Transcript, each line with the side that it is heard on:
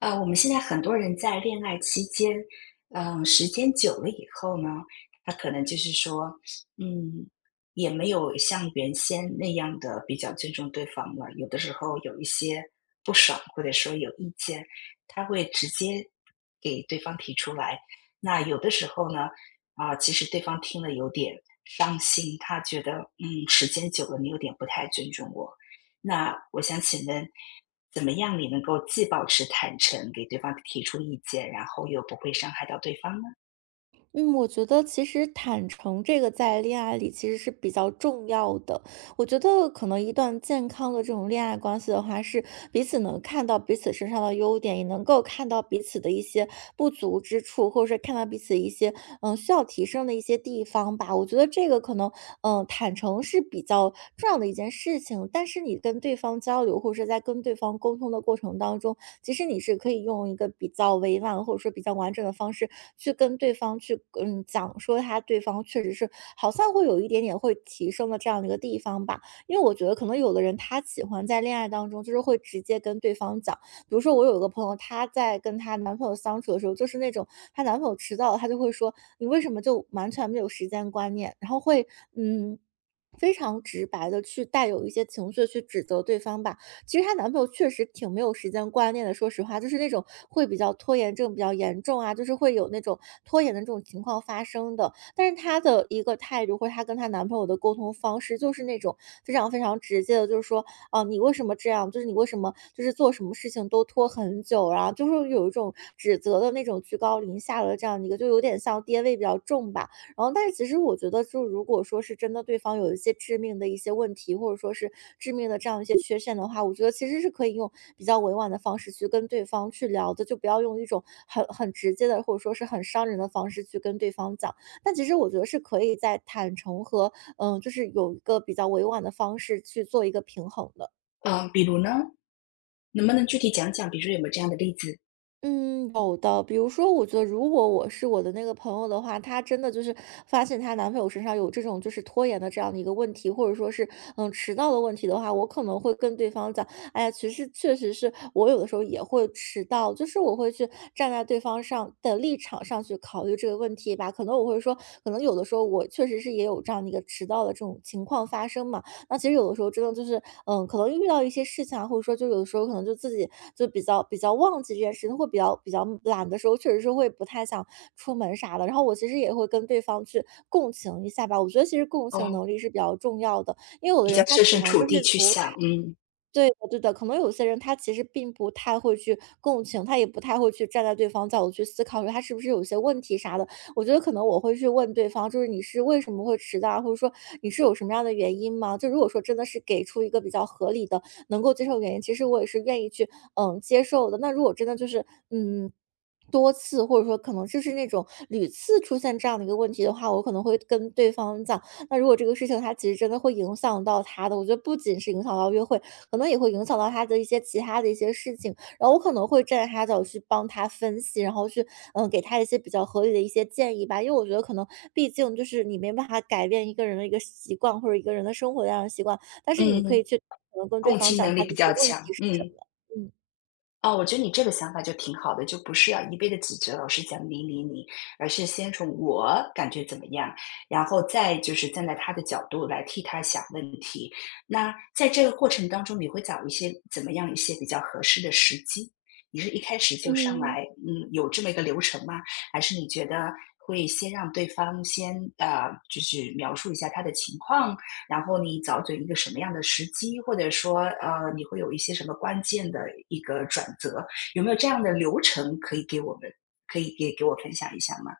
left: 我们现在很多人在恋爱期间，时间久了以后呢，他可能就是说，嗯，也没有像原先那样的比较尊重对方了。有的时候有一些不爽，或者说有意见，他会直接给对方提出来。那有的时候呢，其实对方听了有点伤心，他觉得，时间久了你有点不太尊重我。那我想请问，怎么样你能够既保持坦诚，给对方提出意见，然后又不会伤害到对方呢？
right: 嗯，我觉得其实坦诚这个在恋爱里其实是比较重要的。我觉得可能一段健康的这种恋爱关系的话，是彼此能看到彼此身上的优点，也能够看到彼此的一些不足之处，或者是看到彼此一些需要提升的一些地方吧。我觉得这个可能坦诚是比较这样的一件事情。但是你跟对方交流，或者是在跟对方沟通的过程当中，其实你是可以用一个比较委婉或者说比较完整的方式去跟对方去讲说他对方确实是好像会有一点点会提升的这样的一个地方吧。因为我觉得可能有的人他喜欢在恋爱当中就是会直接跟对方讲，比如说我有一个朋友，她在跟她男朋友相处的时候，就是那种她男朋友迟到了，她就会说你为什么就完全没有时间观念，然后会嗯。非常直白的去带有一些情绪去指责对方吧。其实她男朋友确实挺没有时间观念的，说实话，就是那种会比较拖延症比较严重啊，就是会有那种拖延的这种情况发生的。但是她的一个态度，或者她跟她男朋友的沟通方式，就是那种非常非常直接的，就是说，啊，你为什么这样？就是你为什么就是做什么事情都拖很久啊，然后就是有一种指责的那种居高临下的这样的一个，就有点像爹味比较重吧。然后但是其实我觉得，就如果说是真的对方有一些致命的一些问题，或者说是致命的这样一些缺陷的话，我觉得其实是可以用比较委婉的方式去跟对方去聊的，就不要用一种很直接的或者说是很伤人的方式去跟对方讲。但其实我觉得是可以在坦诚和就是有一个比较委婉的方式去做一个平衡的。
left: 嗯，比如呢，能不能具体讲讲，比如说有没有这样的例子？
right: 嗯，有的。比如说，我觉得如果我是我的那个朋友的话，她真的就是发现她男朋友身上有这种就是拖延的这样的一个问题，或者说是迟到的问题的话，我可能会跟对方讲，哎呀，其实确实是我有的时候也会迟到，就是我会去站在对方上的立场上去考虑这个问题吧。可能我会说，可能有的时候我确实是也有这样的一个迟到的这种情况发生嘛。那其实有的时候真的就是，嗯，可能遇到一些事情啊，或者说就有的时候可能就自己就比较忘记这件事情，会比较懒的时候，确实是会不太想出门啥的。然后我其实也会跟对方去共情一下吧，我觉得其实共情
left: 哦，
right: 能力是比较重要的，因为有
left: 比
right: 的
left: 较
right: 人他
left: 设
right: 可
left: 身
right: 能
left: 处
right: 就
left: 地
right: 是
left: 去
right: 不
left: 想。
right: 太
left: 嗯
right: 对的对的，可能有些人他其实并不太会去共情，他也不太会去站在对方角度去思考，说他是不是有些问题啥的。我觉得可能我会去问对方，就是你是为什么会迟到啊或者说你是有什么样的原因吗？就如果说真的是给出一个比较合理的、能够接受的原因，其实我也是愿意去接受的。那如果真的就是嗯。多次，或者说可能就是那种屡次出现这样的一个问题的话，我可能会跟对方讲，那如果这个事情他其实真的会影响到他的，我觉得不仅是影响到约会，可能也会影响到他的一些其他的一些事情。然后我可能会站在他角去帮他分析，然后去给他一些比较合理的一些建议吧。因为我觉得可能毕竟就是你没办法改变一个人的一个习惯或者一个人的生活的这样的习惯，但是你可
left: 嗯，
right: 以去可能跟对
left: 共
right: 方
left: 情
right: 讲
left: 能力
right: 他的
left: 比
right: 一些
left: 较
right: 问
left: 强。
right: 题是什么。
left: 嗯。
right: 嗯
left: 哦，我觉得你这个想法就挺好的，就不是要一味的指责老师讲你你你，而是先从我感觉怎么样，然后再就是站在他的角度来替他想问题。那在这个过程当中，你会找一些怎么样一些比较合适的时机？你是一开始就上
right: 嗯。
left: 来，有这么一个流程吗？还是你觉得会先让对方先，就是描述一下他的情况，然后你找准一个什么样的时机，或者说你会有一些什么关键的一个转折，有没有这样的流程可以给我们，可以给我分享一下吗？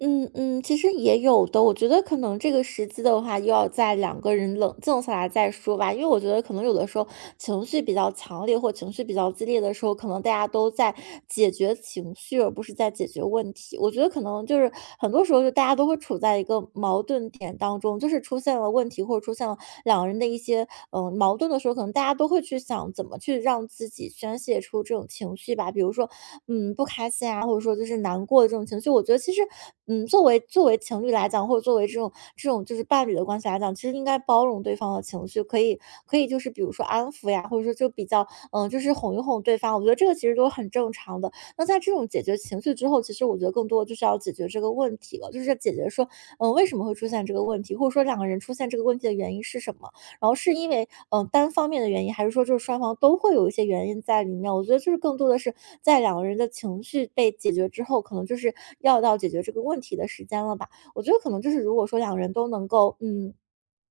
right: 嗯嗯，其实也有的，我觉得可能这个时机的话，又要在两个人冷静下来再说吧。因为我觉得可能有的时候情绪比较强烈或情绪比较激烈的时候，可能大家都在解决情绪，而不是在解决问题。我觉得可能就是很多时候就大家都会处在一个矛盾点当中，就是出现了问题或者出现了两个人的一些些矛盾的时候，可能大家都会去想怎么去让自己宣泄出这种情绪吧。比如说，嗯，不开心啊，或者说就是难过的这种情绪，我觉得其实，嗯，作为情侣来讲，或者作为这种就是伴侣的关系来讲，其实应该包容对方的情绪，可以就是比如说安抚呀，或者说就比较就是哄一哄对方，我觉得这个其实都很正常的。那在这种解决情绪之后，其实我觉得更多的就是要解决这个问题了，就是解决说，嗯，为什么会出现这个问题，或者说两个人出现这个问题的原因是什么。然后是因为单方面的原因，还是说就是双方都会有一些原因在里面？我觉得就是更多的是在两个人的情绪被解决之后，可能就是要到解决这个问题的时间了吧。我觉得可能就是如果说两个人都能够嗯。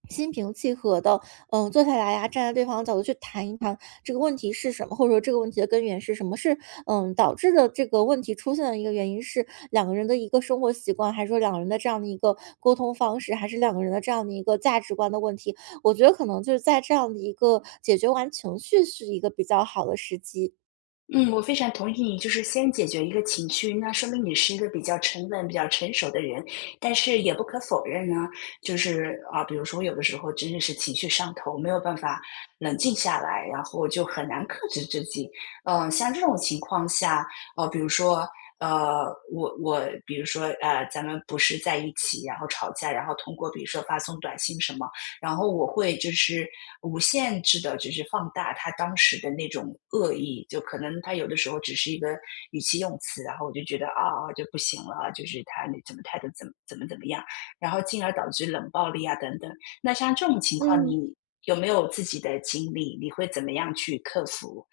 right: 心平气和的，嗯，坐下来呀、站在对方的角度去谈一谈这个问题是什么，或者说这个问题的根源是什么，是导致的这个问题出现的一个原因是两个人的一个生活习惯，还是说两个人的这样的一个沟通方式，还是两个人的这样的一个价值观的问题？我觉得可能就是在这样的一个解决完情绪是一个比较好的时机。
left: 嗯，我非常同意你，就是先解决一个情绪，那说明你是一个比较沉稳、比较成熟的人。但是也不可否认呢，就是啊，比如说我有的时候真的是情绪上头，没有办法冷静下来，然后就很难克制自己。嗯，像这种情况下，比如说，呃，我比如说，咱们不是在一起，然后吵架，然后通过比如说发送短信什么。然后我会就是无限制的，就是放大他当时的那种恶意，就可能他有的时候只是一个语气用词，然后我就觉得啊，啊就不行了，就是他那怎么态度怎么怎么怎么样，然后进而导致冷暴力啊等等。那像这种情况，
right: 嗯。
left: 你有没有自己的经历？你会怎么样去克服？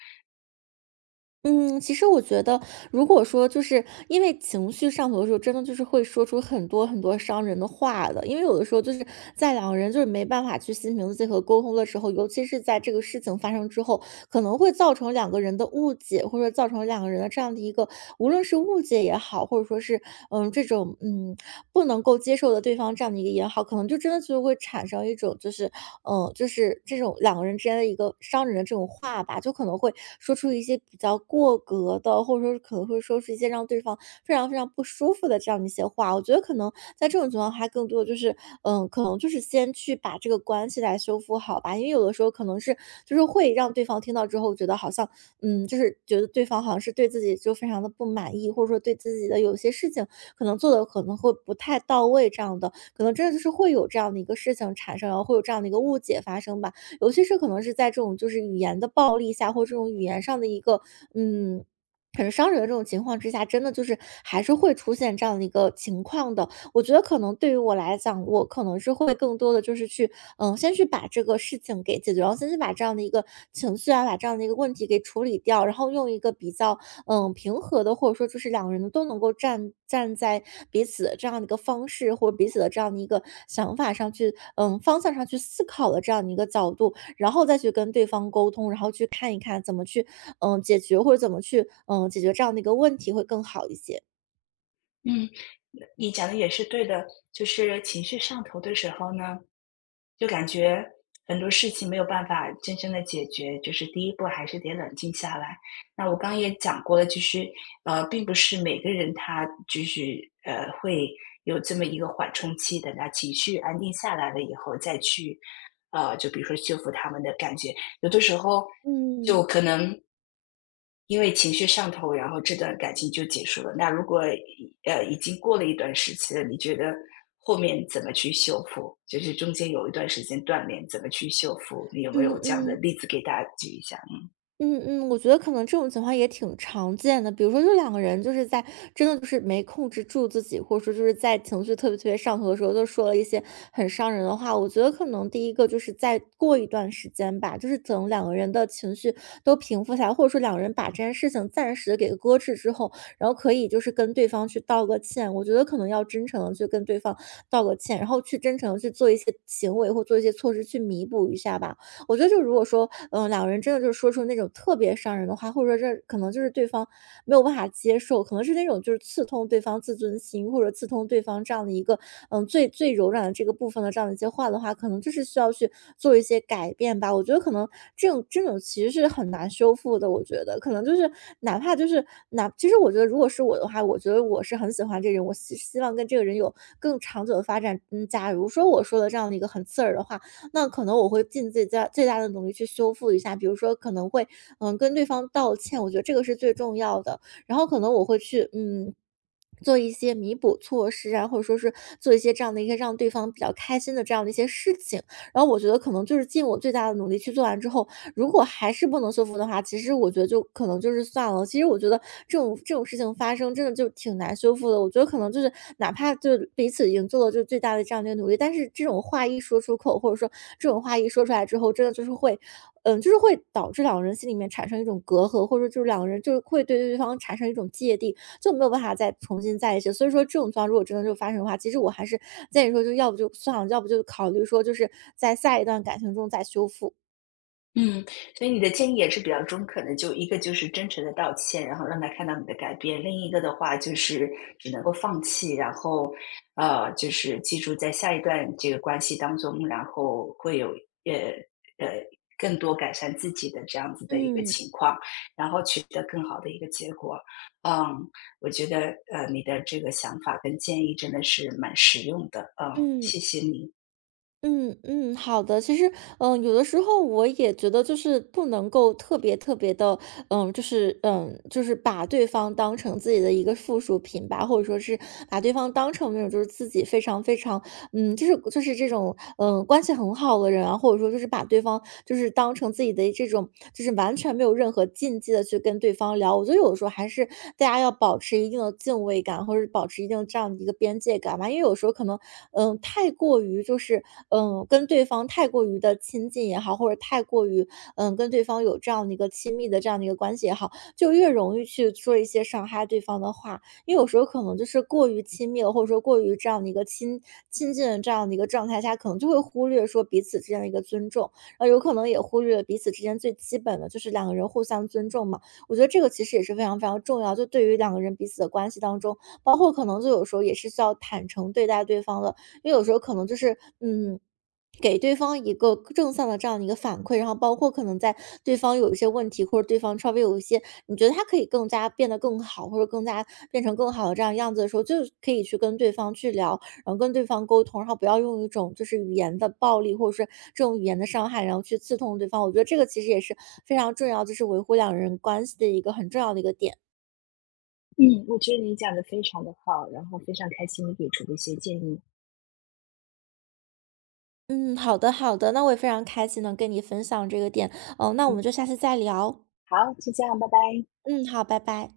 right: 嗯，其实我觉得，如果说就是因为情绪上头的时候，真的就是会说出很多很多伤人的话的。因为有的时候就是在两个人就是没办法去心平气和沟通的时候，尤其是在这个事情发生之后，可能会造成两个人的误解，或者造成两个人的这样的一个，无论是误解也好，或者说是嗯这种嗯不能够接受的对方这样的一个也好，可能就真的就会产生一种就是就是这种两个人之间的一个伤人的这种话吧，就可能。可能会说出一些比较过格的，或者说是可能会说出一些让对方非常非常不舒服的这样的一些话。我觉得可能在这种情况下，更多的就是，可能就是先去把这个关系来修复好吧，因为有的时候可能是就是会让对方听到之后觉得好像，就是觉得对方好像是对自己就非常的不满意，或者说对自己的有些事情可能做的可能会不太到位这样的，可能真的就是会有这样的一个事情产生，然后会有这样的一个误解发生吧。尤其是可能是在这种就是语言的暴力下，或这种语言上的一个嗯。很伤人的这种情况之下，真的就是还是会出现这样的一个情况的。我觉得可能对于我来讲，我可能是会更多的就是去，先去把这个事情给解决，然后先去把这样的一个情绪啊，把这样的一个问题给处理掉，然后用一个比较，平和的，或者说就是两个人都能够站在彼此的这样的一个方式，或者彼此的这样的一个想法上去，方向上去思考的这样的一个角度，然后再去跟对方沟通，然后去看一看怎么去，解决或者怎么去，解决这样的一个问题会更好一些。
left: 嗯，你讲的也是对的，就是情绪上头的时候呢。就感觉很多事情没有办法真正的解决，就是第一步还是得冷静下来。那我刚也讲过了，就是并不是每个人他就是会有这么一个缓冲期，等他情绪安定下来了以后再去，就比如说修复他们的感觉有的时候就
right: 嗯
left: 可能因为情绪上头，然后这段感情就结束了。那如果已经过了一段时期了，你觉得后面怎么去修复？就是中间有一段时间断联，怎么去修复？你有没有
right: 嗯
left: 这样的
right: 嗯。
left: 例子给大家举一下？
right: 嗯嗯，我觉得可能这种情况也挺常见的。比如说，就两个人就是在真的就是没控制住自己，或者说就是在情绪特别特别上头的时候，就说了一些很伤人的话。我觉得可能第一个就是再过一段时间吧，就是等两个人的情绪都平复下来，或者说两个人把这件事情暂时的给搁置之后，然后可以就是跟对方去道个歉。我觉得可能要真诚的去跟对方道个歉，然后去真诚的去做一些行为或做一些措施去弥补一下吧。我觉得就如果说，两个人真的就是说出那种特别伤人的话，或者说这可能就是对方没有办法接受，可能是那种就是刺痛对方自尊心，或者刺痛对方这样的一个，最最柔软的这个部分的这样的一些话的话，可能就是需要去做一些改变吧。我觉得可能这种其实是很难修复的，我觉得可能就是哪怕就是哪，其实我觉得如果是我的话，我觉得我是很喜欢这个人，我希望跟这个人有更长久的发展。嗯，假如说我说的这样的一个很刺耳的话，那可能我会尽自己家最大的努力去修复一下，比如说可能会，跟对方道歉，我觉得这个是最重要的。然后可能我会去，做一些弥补措施啊，或者说是做一些这样的一些让对方比较开心的这样的一些事情，然后我觉得可能就是尽我最大的努力去做完之后，如果还是不能修复的话，其实我觉得就可能就是算了。其实我觉得这种事情发生真的就挺难修复的。我觉得可能就是哪怕就是彼此已经做了就最大的这样的一个努力，但是这种话一说出口，或者说这种话一说出来之后，真的就是会，就是会导致两个人心里面产生一种隔阂，或者说就是两个人就是会对对方产生一种芥蒂。就没有办法再重新在一起，所以说这种情况如果真的就发生的话，其实我还是建议说，就要不就算了，要不就考虑说，就是在下一段感情中再修复。
left: 嗯，所以你的建议也是比较中肯的，就一个就是真诚的道歉，然后让他看到你的改变，另一个的话就是只能够放弃，然后，就是记住在下一段这个关系当中，然后会有呃呃更多改善自己的这样子的一个
right: 嗯
left: 情况，然后取得更好的一个结果。嗯，我觉得你的这个想法跟建议真的是蛮实用的，嗯，谢
right: 嗯
left: 谢你。
right: 嗯嗯，好的。其实，有的时候我也觉得，就是不能够特别特别的，就是把对方当成自己的一个附属品吧，或者说是把对方当成那种就是自己非常非常就是就是这种，关系很好的人啊，或者说就是把对方就是当成自己的这种，就是完全没有任何禁忌的去跟对方聊。我觉得有的时候还是大家要保持一定的敬畏感，或者是保持一定这样的一个边界感吧。因为有时候可能，太过于就是，跟对方太过于的亲近也好，或者太过于，跟对方有这样的一个亲密的这样的一个关系也好，就越容易去说一些伤害对方的话。因为有时候可能就是过于亲密了，或者说过于这样的一个亲近的这样的一个状态下，可能就会忽略说彼此之间的一个尊重，然后有可能也忽略了彼此之间最基本的就是两个人互相尊重嘛。我觉得这个其实也是非常非常重要，就对于两个人彼此的关系当中，包括可能就有时候也是需要坦诚对待对方的，因为有时候可能就是给对方一个正向的这样的一个反馈，然后包括可能在对方有一些问题，或者对方稍微有一些，你觉得他可以更加变得更好，或者更加变成更好的这样样子的时候，就是可以去跟对方去聊，然后跟对方沟通，然后不要用一种就是语言的暴力，或者是这种语言的伤害，然后去刺痛对方。我觉得这个其实也是非常重要，就是维护两人关系的一个很重要的一个点。
left: 嗯，我觉得你讲的非常的好，然后非常开心你给出的一些建议。
right: 嗯，好的好的，那我也非常开心能跟你分享这个点，嗯、那我
left: 嗯，
right: 们就下次再聊。
left: 好，就这样，拜拜。
right: 嗯，好，拜拜。